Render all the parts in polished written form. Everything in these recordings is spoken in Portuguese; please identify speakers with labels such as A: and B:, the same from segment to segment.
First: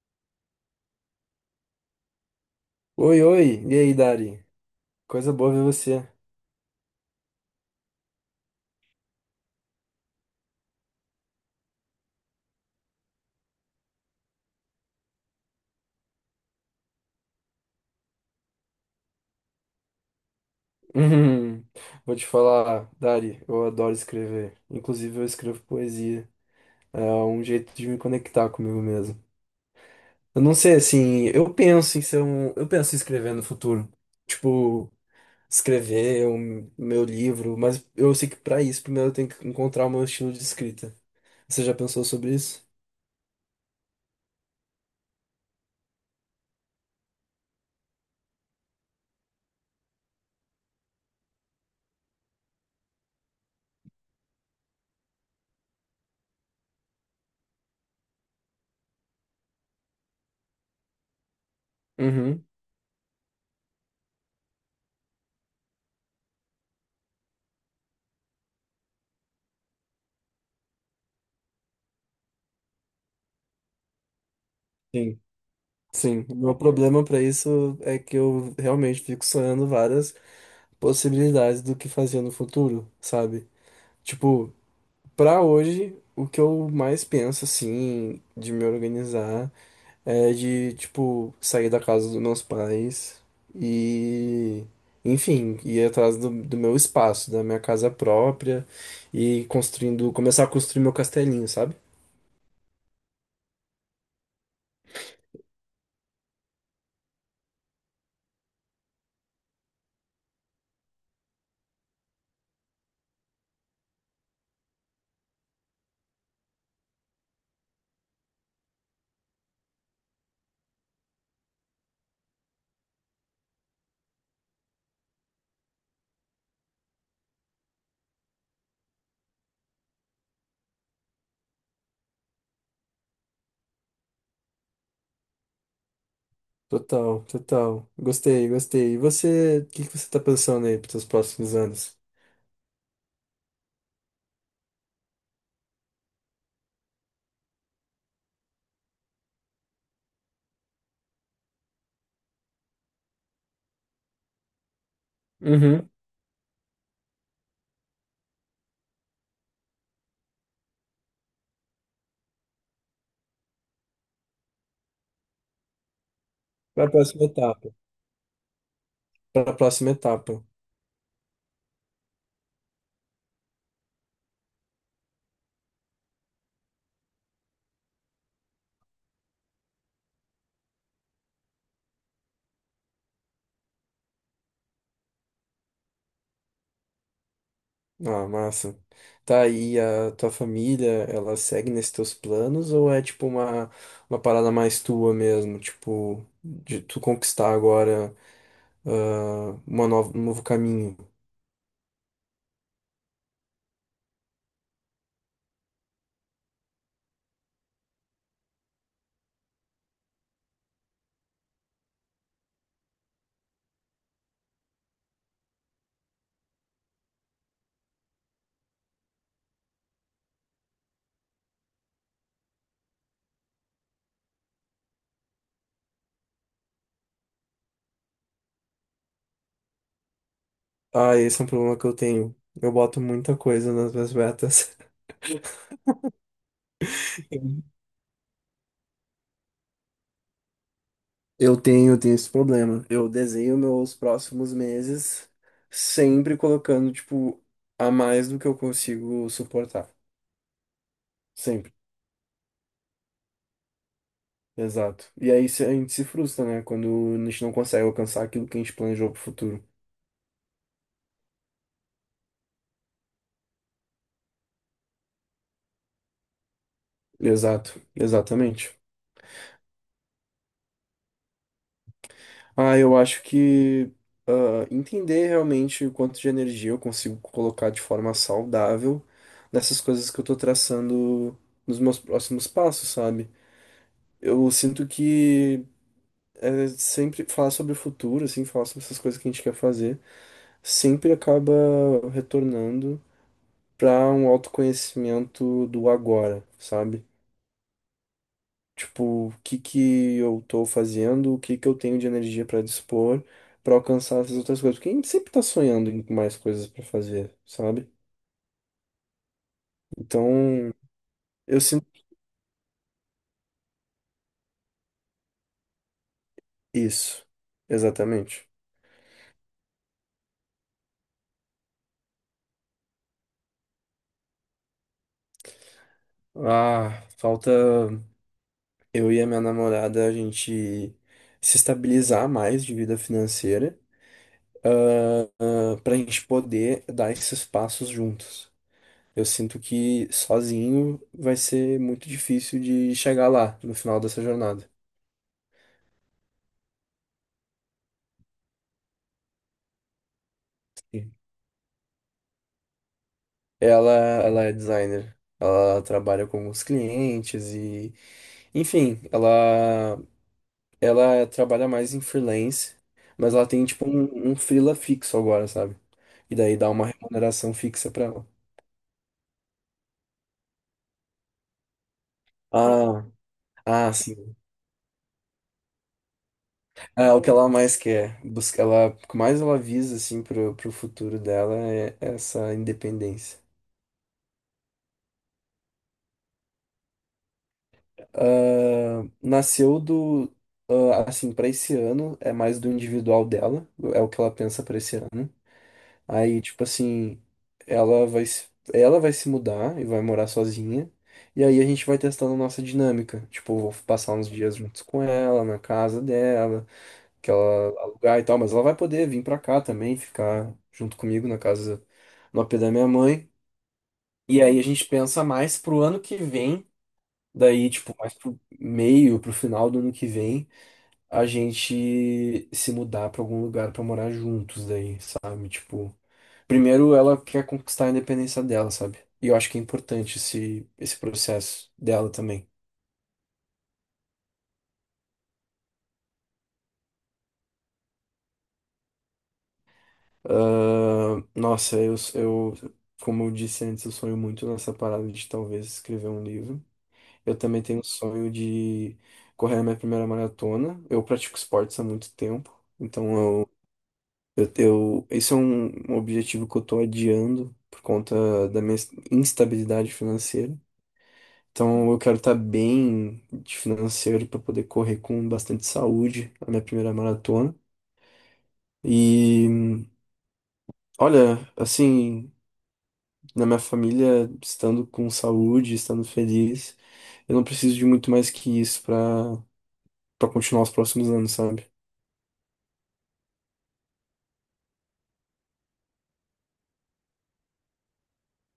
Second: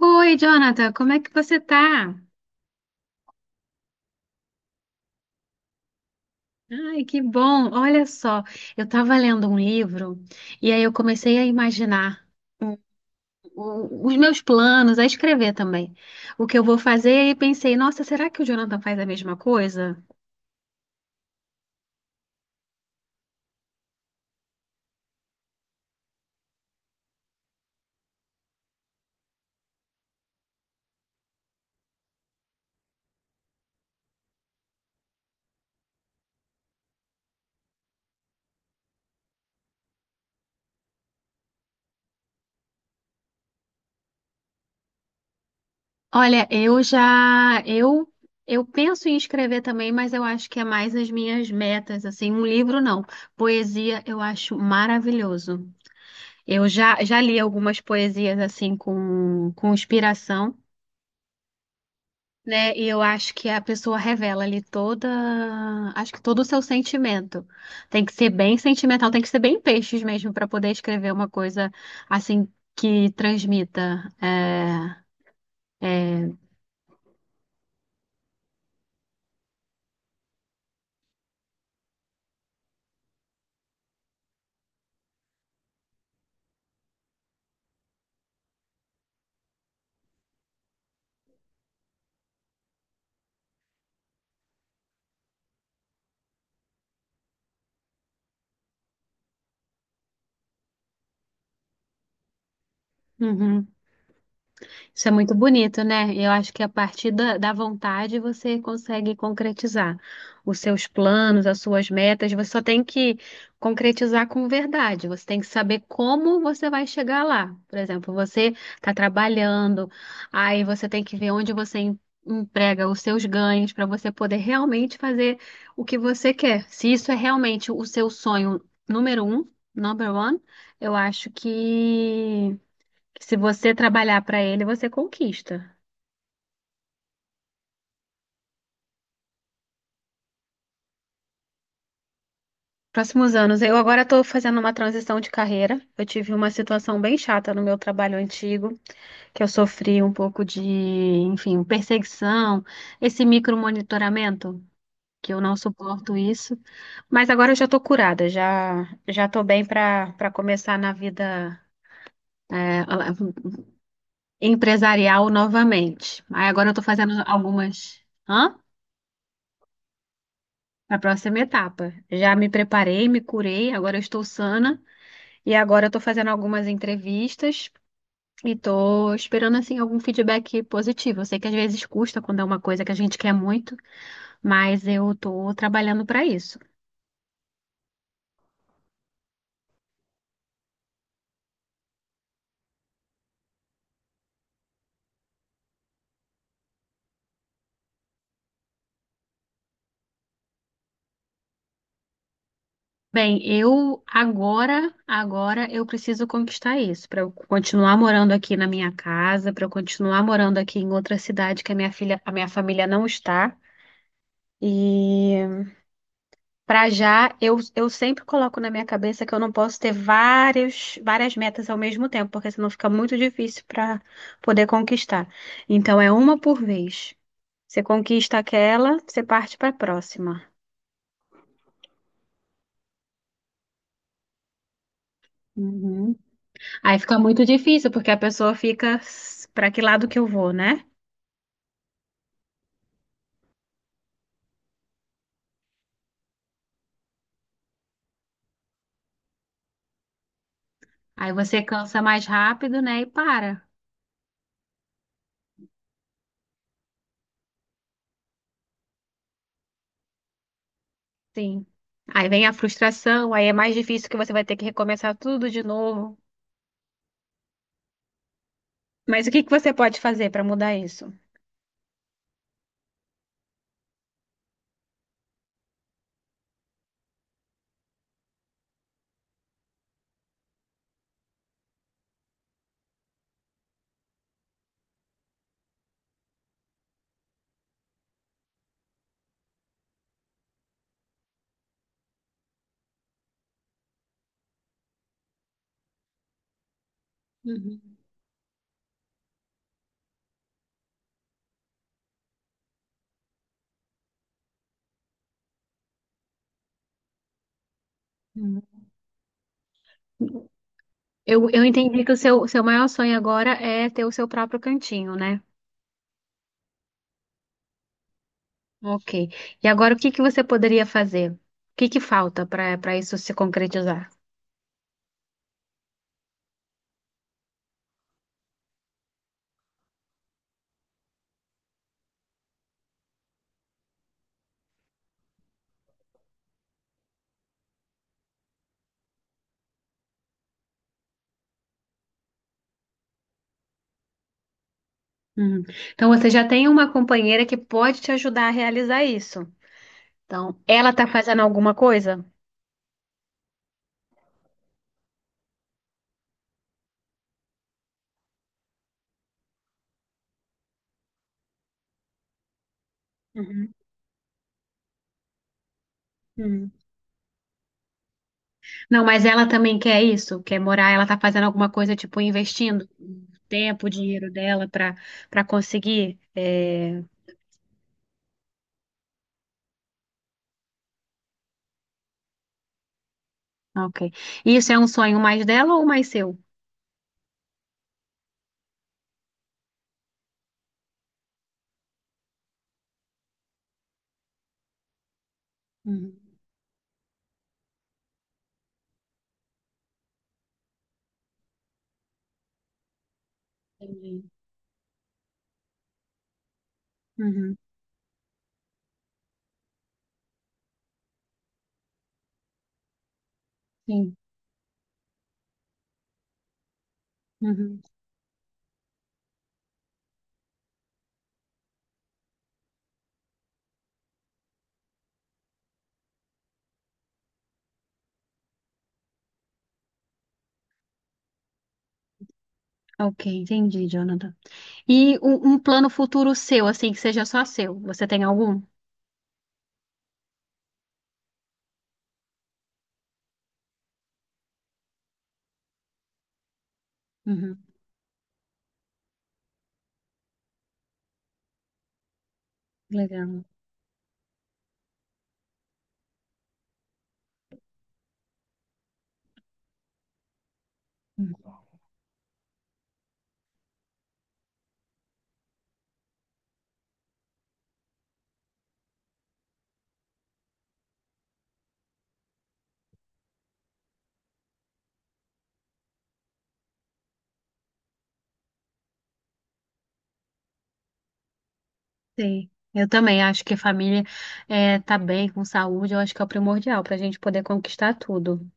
A: Oi, Jonathan, como é que você tá?
B: Oi, oi, e aí, Dari? Coisa boa ver você.
A: Ai, que bom! Olha só, eu estava lendo um livro e aí eu comecei a imaginar os meus planos, a escrever também, o que eu vou fazer e pensei, nossa, será que o Jonathan faz a mesma coisa?
B: Hum, vou te falar, Dari, eu adoro escrever. Inclusive, eu escrevo poesia. É um jeito de me conectar comigo mesmo. Eu não sei, assim, eu penso em ser um. Eu penso em escrever no futuro. Tipo, escrever o meu livro, mas eu sei que pra isso, primeiro eu tenho que encontrar o meu estilo de escrita. Você já pensou sobre isso?
A: Olha, eu penso em escrever também, mas eu acho que é mais as minhas metas, assim, um livro não, poesia eu acho maravilhoso. Já li algumas poesias assim com inspiração,
B: Uhum.
A: né? E eu acho que a pessoa revela ali toda, acho que todo o seu sentimento. Tem que ser bem sentimental, tem que ser bem peixes mesmo para poder escrever uma coisa assim que transmita. É,
B: Sim, sim.
A: é.
B: O meu problema pra isso é que eu realmente fico sonhando várias possibilidades do que fazer no futuro, sabe? Tipo, pra hoje, o que eu mais penso, assim, de me organizar é de, tipo, sair da casa dos meus pais e, enfim, ir atrás do meu espaço, da minha casa própria e construindo, começar a construir meu castelinho, sabe?
A: Uhum. Isso é muito bonito, né? Eu acho que a partir da vontade você consegue concretizar os seus planos, as suas metas. Você só tem que concretizar com verdade. Você tem que saber como você vai chegar lá. Por exemplo, você está trabalhando, aí você tem que ver onde você emprega os seus ganhos para você poder realmente fazer o que você quer. Se isso é realmente o seu sonho número um, number one, eu acho que se você trabalhar para ele, você conquista.
B: Total, total. Gostei, gostei. E você, o que que você tá pensando aí para os próximos anos?
A: Próximos anos, eu agora estou fazendo uma transição de carreira. Eu tive uma situação bem chata no meu trabalho antigo, que eu sofri um pouco de, enfim, perseguição, esse micromonitoramento, que eu não
B: Uhum.
A: suporto isso. Mas agora eu já estou curada, já estou bem para começar na vida é, empresarial novamente. Aí agora eu estou
B: Para a
A: fazendo
B: próxima etapa.
A: algumas. Hã?
B: Para a próxima etapa.
A: A próxima etapa. Já me preparei, me curei, agora eu estou sana e agora eu estou fazendo algumas entrevistas e estou esperando assim algum feedback positivo. Eu sei que às vezes custa quando é uma coisa que a gente quer muito, mas eu estou trabalhando para isso.
B: Ah, massa. Tá, e a tua família, ela segue nesses teus planos ou é tipo uma parada mais tua mesmo? Tipo, de tu conquistar agora, ah, uma nova, um novo caminho?
A: Bem, agora eu preciso conquistar isso para eu continuar morando aqui na minha casa, para eu continuar morando aqui em outra cidade que a minha filha, a minha família não está. E para já, eu sempre coloco na minha cabeça que eu não posso ter várias metas ao mesmo tempo, porque senão fica muito difícil para poder conquistar. Então, é uma por vez. Você conquista aquela, você parte para a próxima.
B: Ah, esse é um problema que eu tenho. Eu boto muita coisa nas minhas metas.
A: Uhum. Aí fica muito difícil, porque a pessoa fica para que lado que eu vou, né?
B: Eu tenho esse problema. Eu desenho meus próximos meses sempre colocando, tipo, a mais do que eu consigo suportar.
A: Aí você
B: Sempre.
A: cansa mais rápido, né? E para.
B: Exato. E aí a gente se frustra, né? Quando a gente não consegue alcançar aquilo que a gente planejou pro futuro.
A: Sim. Aí vem a frustração, aí é mais difícil que você vai ter que recomeçar tudo de novo.
B: Exato, exatamente.
A: Mas o que que você pode fazer para mudar isso?
B: Ah, eu acho que, entender realmente o quanto de energia eu consigo colocar de forma saudável nessas coisas que eu tô traçando nos meus próximos passos, sabe? Eu sinto que, é, sempre falar sobre o futuro, assim, falar sobre essas coisas que a gente quer fazer, sempre acaba retornando para um autoconhecimento do agora, sabe? Tipo, o que que eu tô fazendo, o que que eu tenho de energia para dispor para alcançar essas outras coisas. Porque a gente sempre tá sonhando em mais coisas para fazer, sabe?
A: Uhum.
B: Então, eu
A: Eu
B: sinto
A: entendi que o seu maior sonho agora é ter o seu próprio cantinho, né?
B: isso. Exatamente.
A: Ok. E agora o que que você poderia fazer? O que que falta para isso se concretizar?
B: Ah, falta eu e a minha namorada a gente se estabilizar mais de vida financeira, ah, para a gente poder dar esses passos juntos. Eu sinto que sozinho vai ser muito difícil de chegar lá no final dessa jornada.
A: Uhum. Então você já tem uma companheira que pode te ajudar a realizar isso. Então, ela tá fazendo alguma coisa?
B: Ela é designer. Ela trabalha com os clientes e, enfim, ela trabalha mais em freelance, mas ela tem
A: Uhum.
B: tipo um freela fixo agora, sabe? E daí dá
A: Uhum.
B: uma remuneração fixa pra ela.
A: Não, mas ela também quer isso, quer morar, ela tá fazendo alguma coisa, tipo, investindo
B: Ah,
A: tempo,
B: ah,
A: dinheiro
B: sim.
A: dela para conseguir. É...
B: É o que ela mais quer, busca, ela, o que mais ela visa assim pro futuro dela é essa independência.
A: Ok. Isso é um sonho mais dela ou mais seu?
B: Ah, nasceu do. Ah, assim, pra esse ano, é mais do individual dela, é o que ela pensa pra esse ano.
A: Uhum.
B: Aí, tipo assim, ela vai, ela vai se mudar e vai morar sozinha. E aí a gente vai testando a nossa dinâmica. Tipo, vou passar
A: Entendi.
B: uns dias juntos com ela, na casa dela, que
A: Uhum,
B: ela alugar e tal, mas ela vai poder vir pra cá também, ficar junto comigo na casa, no AP da minha mãe.
A: sim.
B: E aí a gente pensa mais pro ano que vem. Daí,
A: Uhum.
B: tipo, mais pro meio, pro final do ano que vem, a gente se mudar pra algum lugar pra morar juntos daí, sabe? Tipo, primeiro ela quer conquistar a independência dela, sabe? E eu acho que é importante esse, esse processo dela também.
A: Ok, entendi, Jonathan. E um plano futuro seu, assim, que seja só seu. Você tem algum?
B: Ah, nossa, como eu disse antes, eu sonho muito nessa parada de talvez escrever um livro. Eu
A: Uhum,
B: também tenho o sonho de correr a minha primeira maratona. Eu pratico esportes há muito tempo, então
A: legal.
B: Esse é um objetivo que eu tô adiando por conta da minha instabilidade financeira.
A: Uhum.
B: Então, eu quero estar bem de financeiro para poder correr com bastante saúde a minha primeira maratona. E, olha, assim, na minha família, estando com saúde, estando feliz, eu não preciso de muito mais que isso para para continuar os próximos anos, sabe?
A: Sei. Eu também acho que a família é, tá bem, com saúde, eu acho que é o primordial para a gente poder conquistar tudo.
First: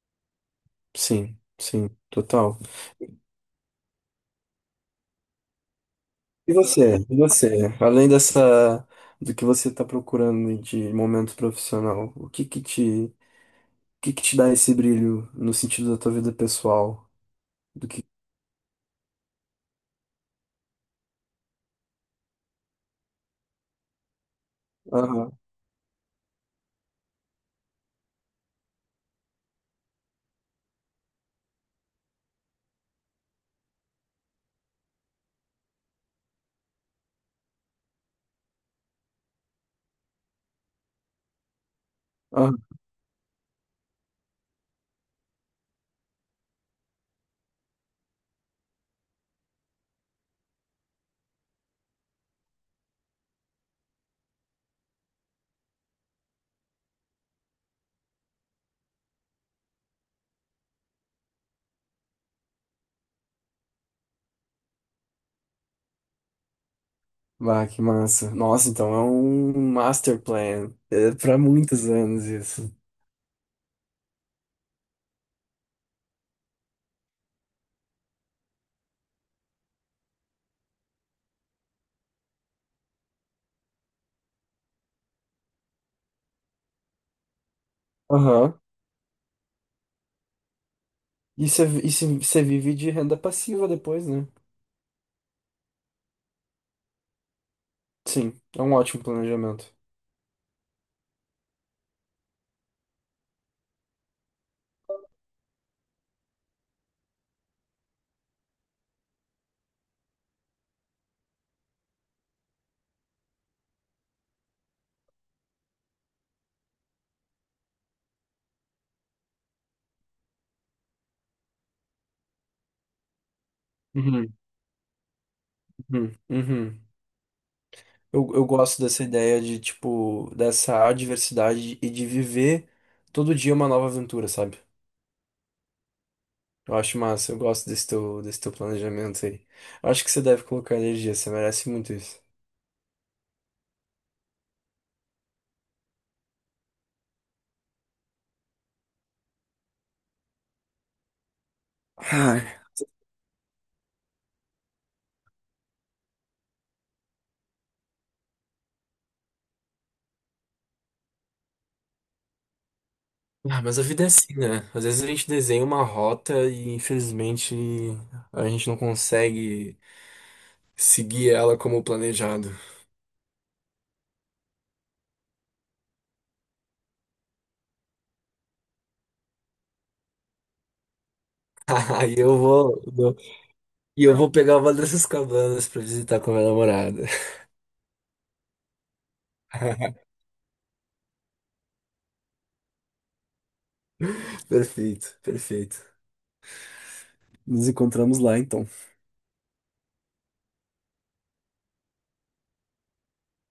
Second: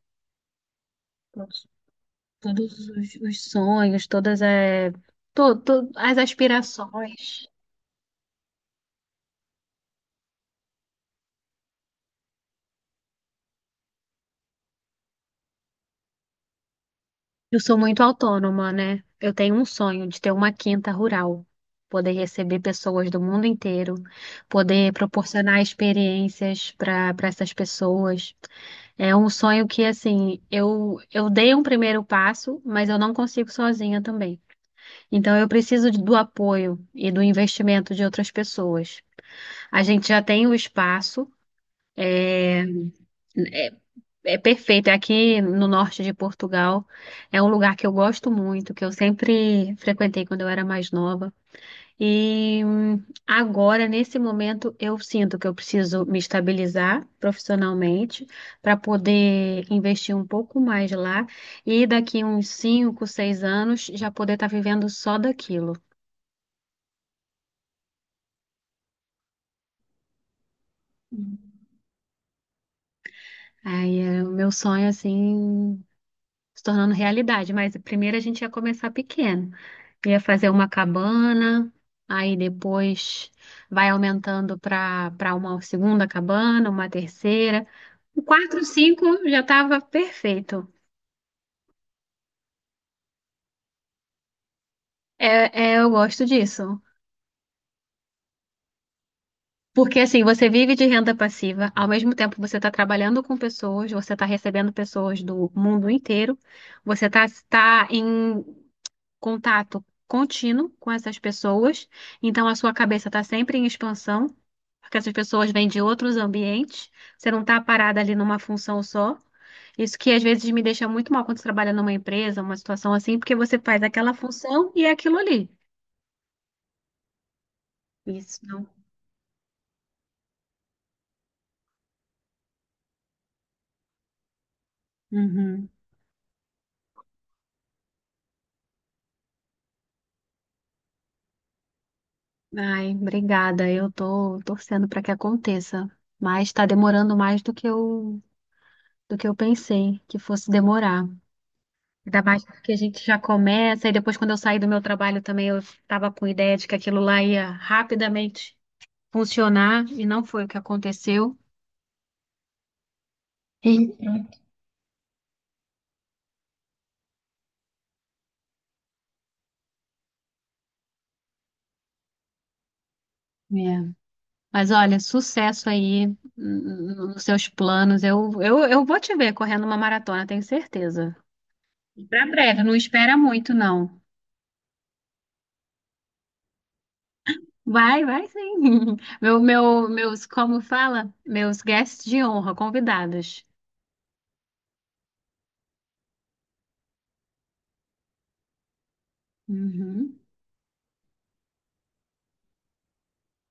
B: Sim,
A: Todos,
B: sim, total.
A: todos os sonhos, todas é, as
B: E você? E
A: aspirações.
B: você? Além dessa, do que você está procurando de momento profissional, o que que te, o que que te dá esse brilho no sentido da tua vida pessoal?
A: Eu sou
B: Do
A: muito
B: que...
A: autônoma, né? Eu tenho um sonho de ter uma quinta rural, poder receber pessoas do mundo inteiro, poder
B: Aham,
A: proporcionar experiências para essas pessoas. É um sonho que, assim, eu dei um primeiro passo, mas eu não consigo sozinha também. Então, eu preciso do apoio e do investimento de outras pessoas. A gente já tem o espaço.
B: aham.
A: É perfeito. Aqui no norte de Portugal é um lugar que eu gosto muito, que eu sempre frequentei quando eu era mais nova. E agora, nesse momento, eu sinto que eu preciso me estabilizar profissionalmente para poder investir um pouco mais lá e daqui uns 5, 6 anos já poder estar vivendo só daquilo.
B: Bah, que massa. Nossa, então é um master plan. É para muitos anos isso.
A: Aí é o meu sonho, assim, se tornando realidade. Mas primeiro a gente ia começar pequeno. Ia fazer uma cabana, aí depois vai aumentando para uma segunda cabana, uma terceira. O
B: Aham.
A: quatro, cinco já estava perfeito.
B: E você você vive de renda passiva depois, né?
A: É, é, eu gosto disso.
B: Sim, é um ótimo planejamento.
A: Porque assim, você vive de renda passiva, ao mesmo tempo você está trabalhando com pessoas, você está recebendo pessoas do mundo inteiro, você está em contato contínuo com essas pessoas, então a sua cabeça está sempre em expansão, porque essas pessoas vêm de outros ambientes, você não está parada ali numa função só. Isso que às vezes me deixa muito mal quando você trabalha numa empresa, uma situação assim, porque você faz aquela
B: Uhum,
A: função e é aquilo ali.
B: uhum, uhum. Eu,
A: Isso,
B: eu
A: não.
B: gosto dessa ideia de, tipo, dessa adversidade e de viver todo dia uma nova aventura, sabe?
A: Uhum.
B: Eu acho massa, eu gosto desse teu planejamento aí. Eu acho que você deve colocar energia, você merece muito isso.
A: Ai, obrigada. Eu tô torcendo para que aconteça, mas está demorando mais do que eu pensei que fosse demorar. Ainda
B: Ai.
A: mais porque a gente já começa, e depois, quando eu saí do meu trabalho também, eu estava com ideia de que aquilo lá ia rapidamente funcionar, e não foi o que aconteceu.
B: Ah, mas a vida é
A: Eita.
B: assim, né? Às vezes a gente desenha uma rota e infelizmente a gente não consegue seguir ela como planejado.
A: É. Mas olha, sucesso aí nos seus planos. Eu vou te ver correndo uma maratona, tenho certeza.
B: Aí
A: Para
B: eu
A: breve, não
B: vou,
A: espera muito, não.
B: e eu vou pegar uma dessas cabanas pra visitar com a minha namorada.
A: Vai, vai sim. Meus, como fala? Meus guests de honra, convidados.
B: Perfeito, perfeito. Nos encontramos lá, então.
A: Uhum.